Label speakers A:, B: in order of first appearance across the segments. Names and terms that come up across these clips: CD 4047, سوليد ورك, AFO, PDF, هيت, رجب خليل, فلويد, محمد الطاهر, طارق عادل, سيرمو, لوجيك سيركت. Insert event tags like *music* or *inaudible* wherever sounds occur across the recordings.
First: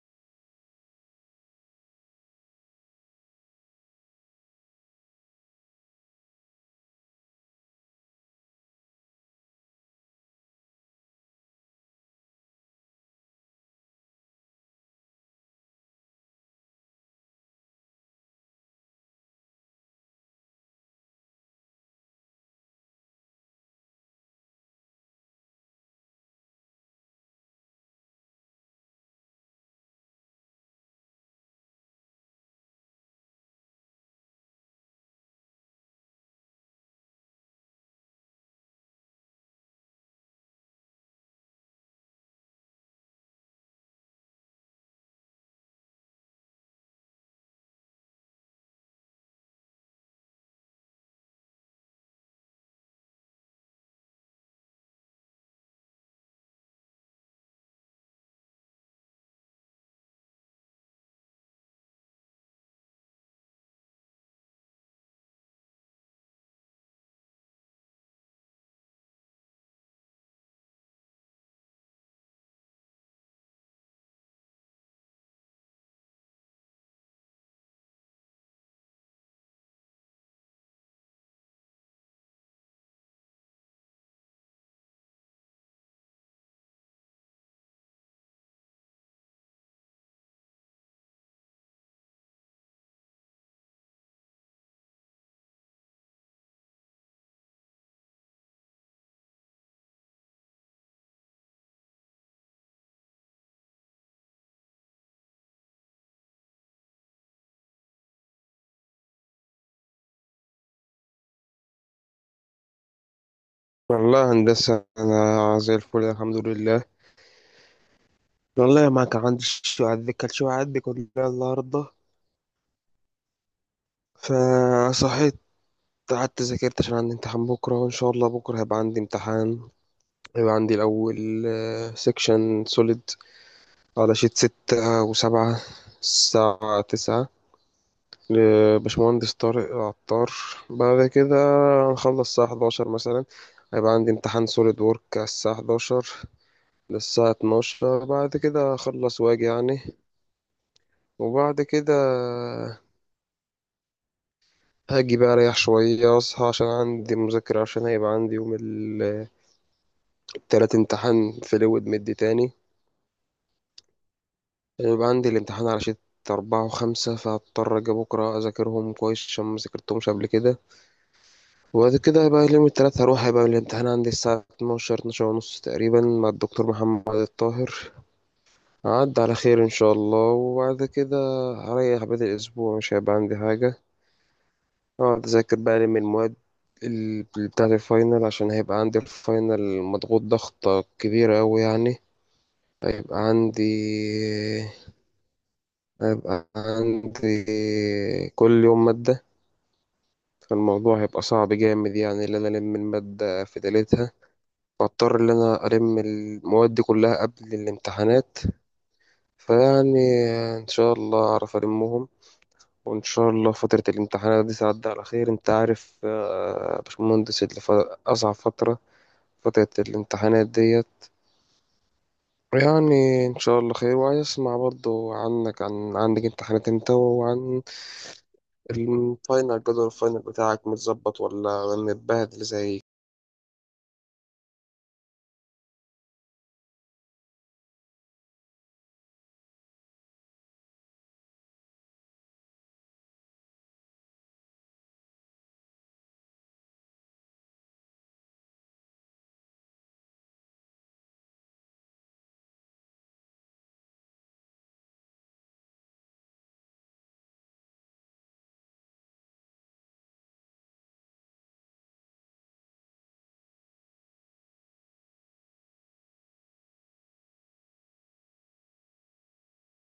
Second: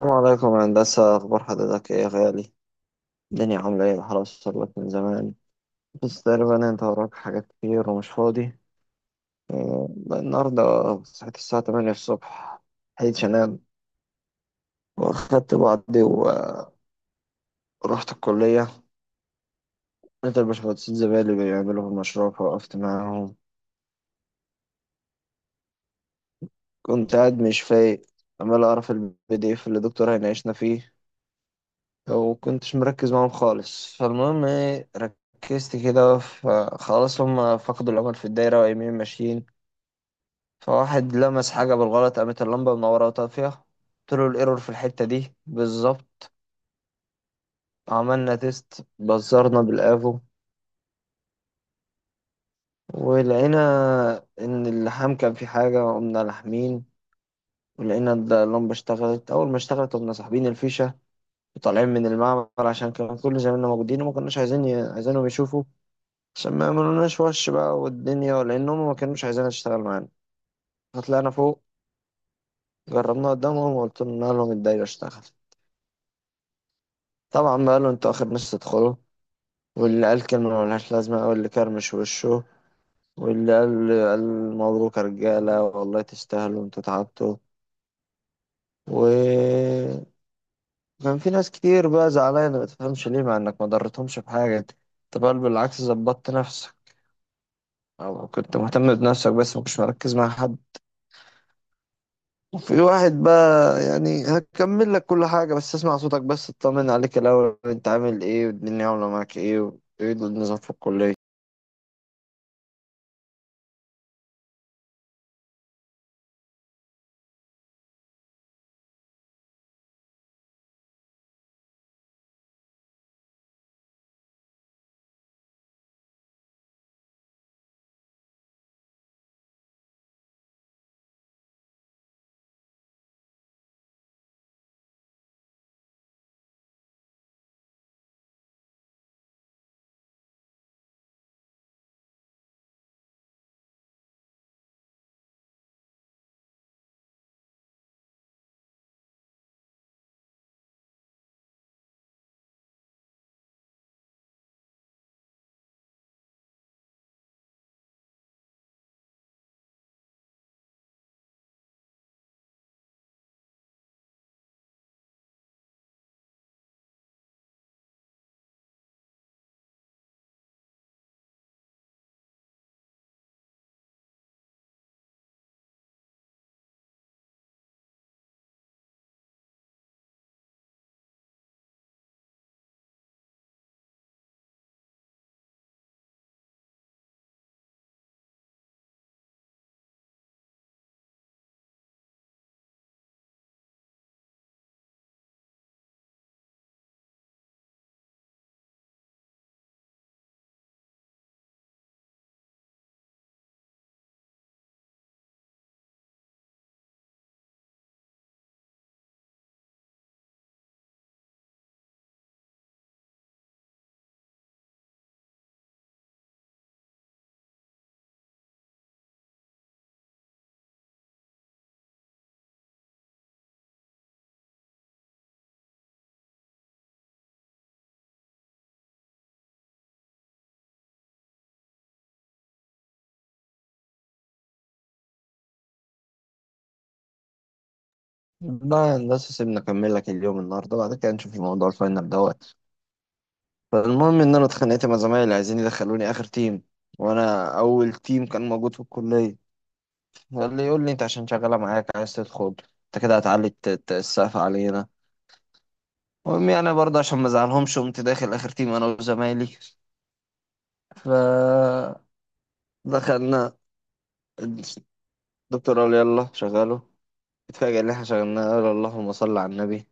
A: السلام عليكم يا هندسة، أخبار حضرتك إيه يا غالي؟ الدنيا عاملة إيه. الحرس وصلت من زمان بس تقريبا أنت وراك حاجات كتير ومش فاضي. بقى النهاردة صحيت الساعة 8 الصبح، لحقتش أنام وأخدت بعضي ورحت الكلية. لقيت الباشمهندسين زمايلي بيعملوا في المشروع فوقفت معاهم. كنت قاعد مش فايق، عمال أعرف البي دي إف اللي الدكتور هيناقشنا فيه، وكنتش مركز معاهم خالص. فالمهم إيه، ركزت كده، فخلاص هما فقدوا الأمل في الدايرة وقايمين ماشيين. فواحد لمس حاجة بالغلط، قامت اللمبة منورة وطافية، قلت له الايرور في الحتة دي بالظبط. عملنا تيست بزرنا بالافو، ولقينا ان اللحام كان في حاجة، قمنا لاحمين ولقينا إن اللمبة اشتغلت. أول ما اشتغلت قمنا ساحبين الفيشة وطالعين من المعمل، عشان كان كل زمايلنا موجودين وما كناش عايزين عايزينهم يشوفوا، عشان ما يعملوناش وش بقى والدنيا، لأنهم ما كانوش عايزينها تشتغل معانا. فطلعنا فوق، جربناها قدامهم وقلت لهم، قال لهم الدايرة اشتغلت. طبعا بقى قالوا انتوا آخر ناس تدخلوا، واللي قال كلمة ملهاش لازمة، أو اللي كرمش وشه، واللي قال قال مبروك يا رجالة والله تستاهلوا انتوا تعبتوا. و كان في ناس كتير بقى زعلانة ما تفهمش ليه، مع انك ما ضرتهمش بحاجة انت. أنت بل بالعكس ظبطت نفسك او كنت مهتم بنفسك بس ما كنتش مركز مع حد. وفي واحد بقى يعني هكمل لك كل حاجة بس اسمع صوتك، بس اطمن عليك الأول، انت عامل ايه والدنيا عاملة معاك ايه، وايه النظام في الكلية.
B: والله هندسة، أنا زي الفل الحمد لله. والله ما كان عندي شوية عندي كانت شوية عندي كلها النهاردة، فصحيت قعدت ذاكرت عشان عندي امتحان بكرة. وإن شاء الله بكرة هيبقى عندي امتحان. هيبقى عندي الأول سيكشن سوليد على شيت 6 و7 الساعة 9 لباشمهندس طارق عطار. بعد كده هنخلص الساعة 11 مثلا. هيبقى عندي امتحان سوليد وورك على الساعة 11 للساعة 12. بعد كده أخلص وأجي يعني. وبعد كده هاجي بقى اريح شوية اصحى عشان عندي مذاكرة، عشان هيبقى عندي يوم التلات امتحان فلويد مد تاني. هيبقى عندي الامتحان على شيت 4 و5، فهضطر أجي بكرة أذاكرهم كويس عشان مذاكرتهمش قبل كده. وبعد كده هيبقى اليوم التلات هروح، هيبقى الامتحان عندي الساعة 12 12:30 تقريبا مع الدكتور محمد الطاهر. عد على خير إن شاء الله. وبعد كده هريح بقية الأسبوع مش هيبقى عندي حاجة، اقعد اذاكر بقى لي من المواد ال- بتاعة الفاينل عشان هيبقى عندي الفاينل مضغوط ضغطة كبيرة أوي يعني. هيبقى عندي هيبقى عندي كل يوم مادة. فالموضوع هيبقى صعب جامد يعني، إن أنا ألم المادة في ليلتها، واضطر إن أنا ألم المواد دي كلها قبل الامتحانات. فيعني إن شاء الله أعرف ألمهم، وإن شاء الله فترة الامتحانات دي تعدي على خير. أنت عارف آه، يا باشمهندس أصعب فترة، فترة الامتحانات ديت. يعني إن شاء الله خير. وعايز أسمع برضو عنك، عن عندك امتحانات أنت، وعن الفاينل، جدول الفاينل بتاعك متظبط ولا متبهدل زي
A: لا هندسة سيبنا أكمل لك اليوم النهاردة، بعد كده نشوف الموضوع الفاينل دوت. فالمهم إن أنا اتخانقت مع زمايلي عايزين يدخلوني آخر تيم، وأنا أول تيم كان موجود في الكلية. فاللي يقول لي أنت عشان شغالة معاك عايز تدخل، أنت كده هتعلي السقف علينا. المهم يعني برضه عشان ما أزعلهمش قمت داخل آخر تيم أنا وزمايلي. فدخلنا، الدكتور قال يلا شغله، اتفاجئ إن إحنا شغلناه، قال اللهم صل على النبي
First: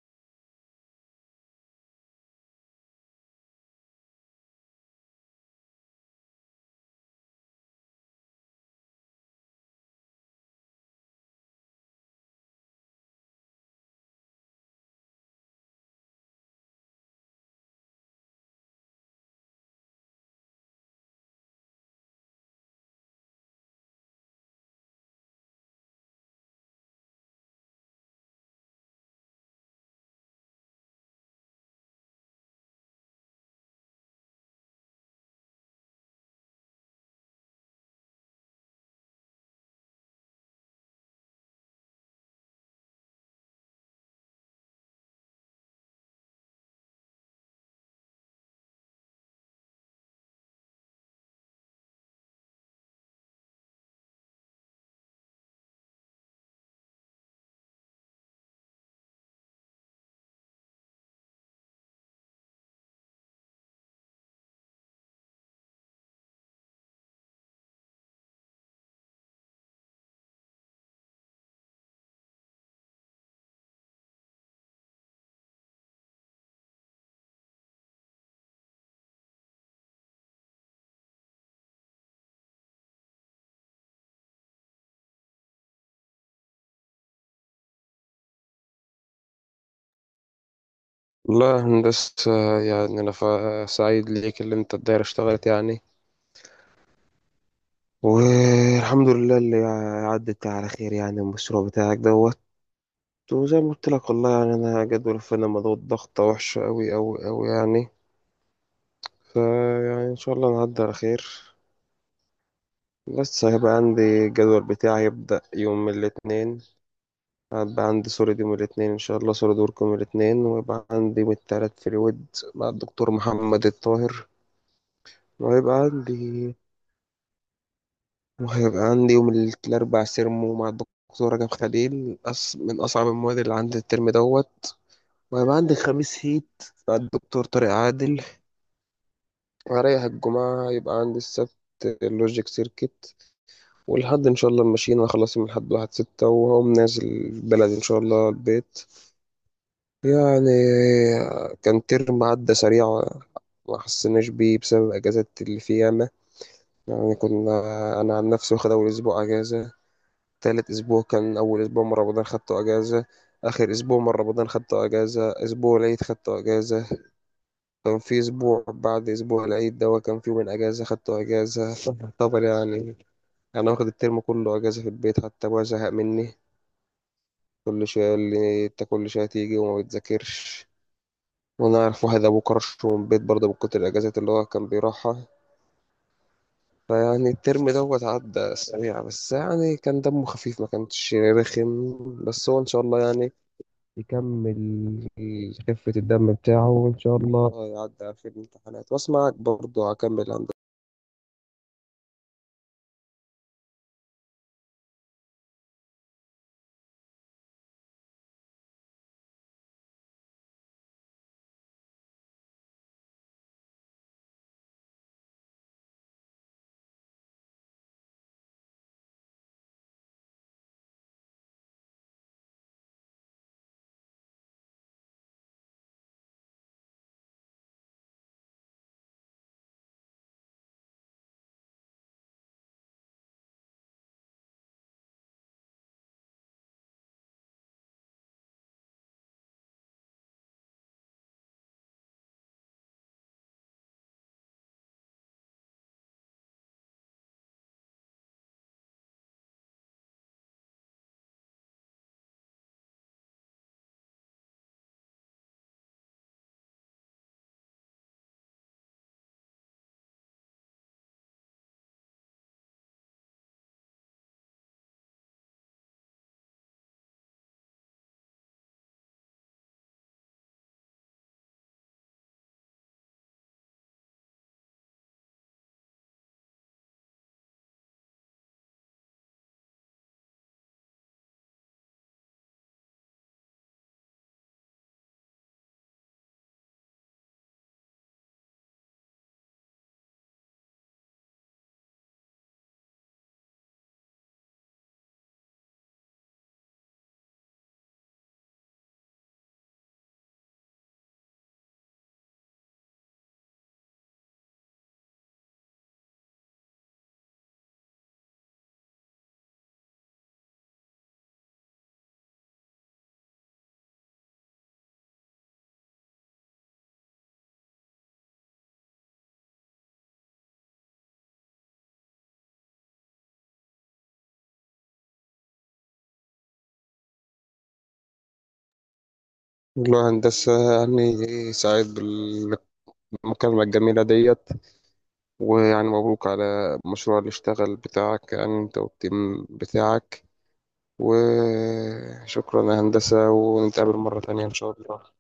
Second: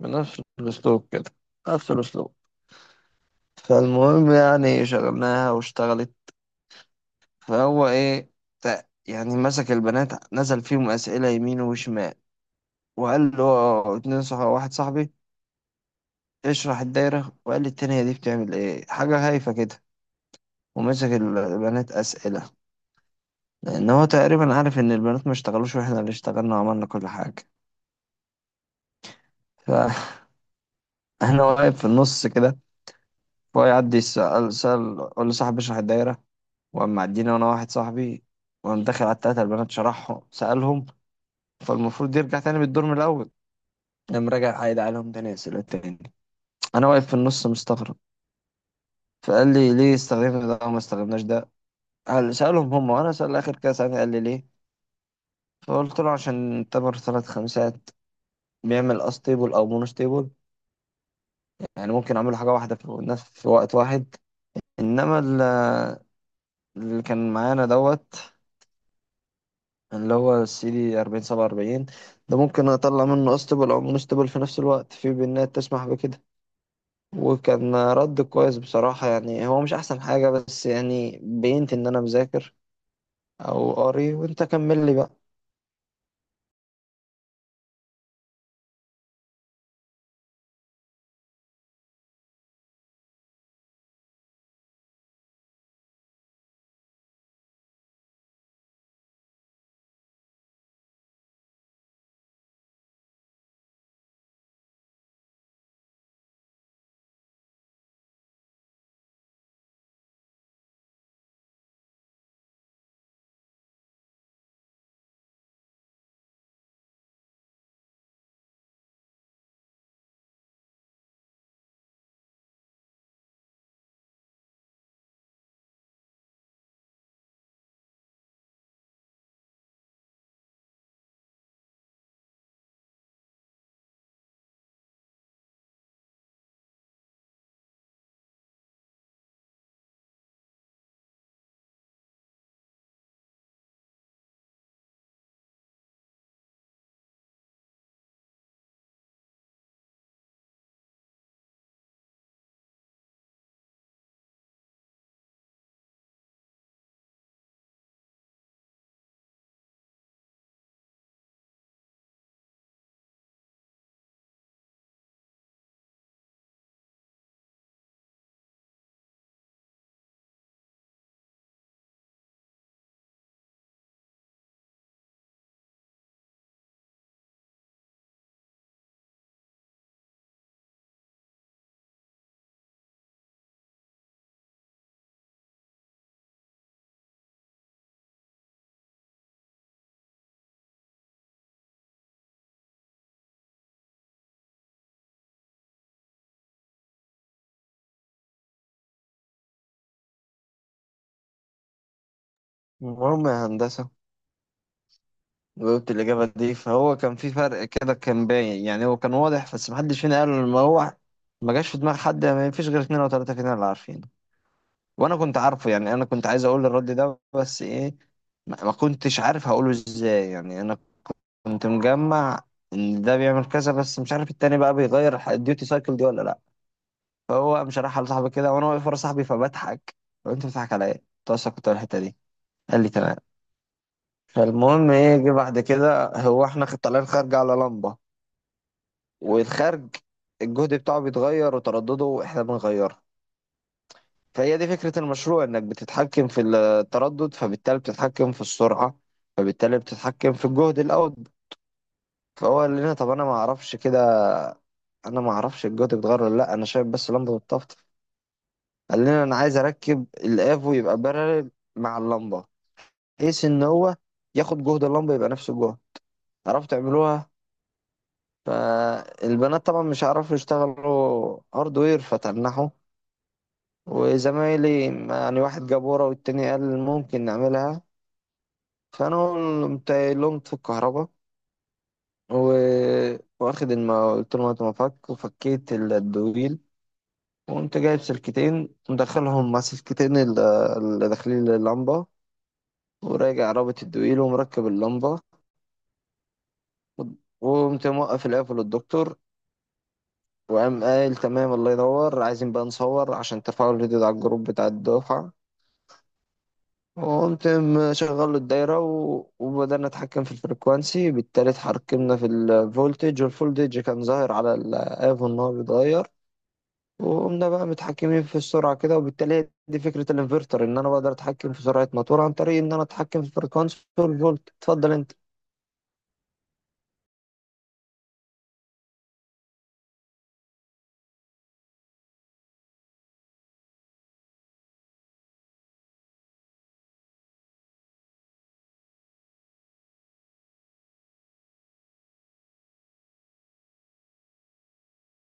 A: بنفس الأسلوب كده، نفس الأسلوب. فالمهم يعني شغلناها واشتغلت. فهو ايه، يعني مسك البنات نزل فيهم أسئلة يمين وشمال، وقال له آه، اتنين صح واحد صاحبي اشرح الدايرة، وقال لي التانية دي بتعمل ايه، حاجة هايفة كده. ومسك البنات أسئلة، لأن هو تقريبا عارف إن البنات ما اشتغلوش وإحنا اللي اشتغلنا وعملنا كل حاجة. فأنا *laughs* واقف في النص كده. فهو يعدي يسأل، سأل قول لصاحبي اشرح الدايرة، وقام معدينا وأنا واحد صاحبي، وقام داخل على التلاتة البنات شرحهم سألهم. فالمفروض يرجع تاني بالدور من الأول، قام راجع عايد عليهم تاني أسئلة تاني. أنا واقف في النص مستغرب. فقال لي ليه استخدمنا ده وما استخدمناش ده، قال سألهم هم وأنا سأل آخر كده سألني قال لي ليه. فقلت له عشان تمر ثلاث خمسات بيعمل أستيبل أو مونوستيبل، يعني ممكن أعمل حاجة واحدة في نفس في وقت واحد. إنما اللي كان معانا دوت، اللي هو السي دي 40 47، ده ممكن أطلع منه أستيبل أو مونوستيبل في نفس الوقت، في بنات تسمح بكده. وكان رد كويس بصراحة، يعني هو مش أحسن حاجة بس يعني بينت إن أنا مذاكر أو قاري. وأنت كمل لي بقى.
B: والله يا هندسة. يعني أنا سعيد ليك اللي أنت الدايرة اشتغلت يعني، والحمد لله اللي عدت على خير يعني. المشروع بتاعك دوت. وزي ما قلت لك، والله يعني أنا جدول الفاينل مضغوط ضغطة وحشة أوي أوي أوي يعني. فيعني إن شاء الله نعدي على خير. لسه هيبقى عندي الجدول بتاعي، هيبدأ يوم الاثنين. هيبقى عندي سوليد يوم الاثنين إن شاء الله، سوليد ورك يوم الاثنين. ويبقى عندي يوم التلات فريود مع الدكتور محمد الطاهر. وهيبقى عندي وهيبقى عندي يوم الأربع سيرمو مع الدكتور رجب خليل، من أصعب المواد اللي عندي الترم دوت. وهيبقى عندي الخميس هيت مع الدكتور طارق عادل. وهريح الجمعة، يبقى عندي السبت اللوجيك سيركت. والحد ان شاء الله ماشيين، انا خلاص من الحد واحد ستة، وهقوم نازل بلدي ان شاء الله البيت يعني. كان ترم عدى سريع، ما حسناش بيه بسبب اجازات اللي في ياما يعني. كنا انا عن نفسي واخد اول اسبوع اجازة، تالت اسبوع كان اول اسبوع من رمضان خدته اجازة، اخر اسبوع من رمضان خدته اجازة، اسبوع العيد خدته اجازة. كان في اسبوع بعد اسبوع العيد ده كان في يومين اجازة خدته اجازة *laughs* طبعا يعني. انا واخد الترم كله اجازة في البيت، حتى ابويا زهق مني، كل شوية يقول لي أنت كل شوية تيجي وما بتذاكرش. وأنا أعرف واحد أبوه كرش من البيت برضه من كتر الأجازات اللي هو كان بيروحها. فيعني الترم دوت عدى سريع، بس يعني كان دمه خفيف ما كانش رخم. بس هو إن شاء الله يعني يكمل خفة الدم بتاعه، وإن شاء الله يعدي في الامتحانات. وأسمعك برضه، هكمل هندسة.
A: المهم يا هندسة، جاوبت الإجابة دي، فهو كان في فرق كده كان باين، يعني هو كان واضح بس محدش فينا قال. ما هو ما جاش في دماغ حد، ما فيش غير اتنين أو تلاتة فينا اللي عارفينه. وأنا كنت عارفه، يعني أنا كنت عايز أقول الرد ده بس إيه، ما كنتش عارف هقوله إزاي. يعني أنا كنت مجمع إن ده بيعمل كذا، بس مش عارف التاني بقى بيغير الديوتي سايكل دي ولا لأ. فهو قام شرحها لصاحبي كده وانا واقف ورا صاحبي فبضحك. طب انت بتضحك على ايه؟ قلت له أصل كنت أقول الحته دي، قال لي تمام. فالمهم ايه جه بعد كده، هو احنا طالعين خارج على لمبه، والخارج الجهد بتاعه بيتغير وتردده احنا بنغيره. فهي دي فكره المشروع، انك بتتحكم في التردد فبالتالي بتتحكم في السرعه فبالتالي بتتحكم في الجهد الاوت. فهو قال لنا طب انا ما اعرفش كده، انا ما اعرفش الجهد بيتغير ولا لا، انا شايف بس لمبه بتطفطف. قال لنا انا عايز اركب الافو يبقى بارلل مع اللمبه، قيس ان هو ياخد جهد اللمبه يبقى نفس الجهد، عرفت تعملوها. فالبنات طبعا مش عارفوا يشتغلوا هاردوير فتنحوا، وزمايلي يعني واحد جاب ورا والتاني قال ممكن نعملها. فانا قمت قايل لهم في الكهرباء، واخد قلت لهم هاتوا مفك، وفكيت الدويل، وقمت جايب سلكتين مدخلهم مع سلكتين اللي داخلين اللمبه، وراجع رابط الدويل ومركب اللمبه، وقمت موقف العيال للدكتور. وقام قال تمام الله ينور، عايزين بقى نصور عشان ترفعوا الفيديو ده على الجروب بتاع الدفعة. وقمت مشغل له الدايرة وبدأنا نتحكم في الفريكوانسي، بالتالي اتحكمنا في الفولتج، والفولتج كان ظاهر على الآف إن هو بيتغير. وقمنا بقى متحكمين في السرعة كده، وبالتالي هي دي فكرة الانفرتر، إن أنا بقدر أتحكم في سرعة موتور عن طريق إن أنا أتحكم في الفريكوانسي والفولت. اتفضل أنت.
B: والله هندسة، يعني سعيد بالمكالمة الجميلة ديت. ويعني مبروك على المشروع اللي اشتغل بتاعك يعني، انت والتيم بتاعك. وشكرا يا هندسة، ونتقابل مرة تانية إن شاء الله.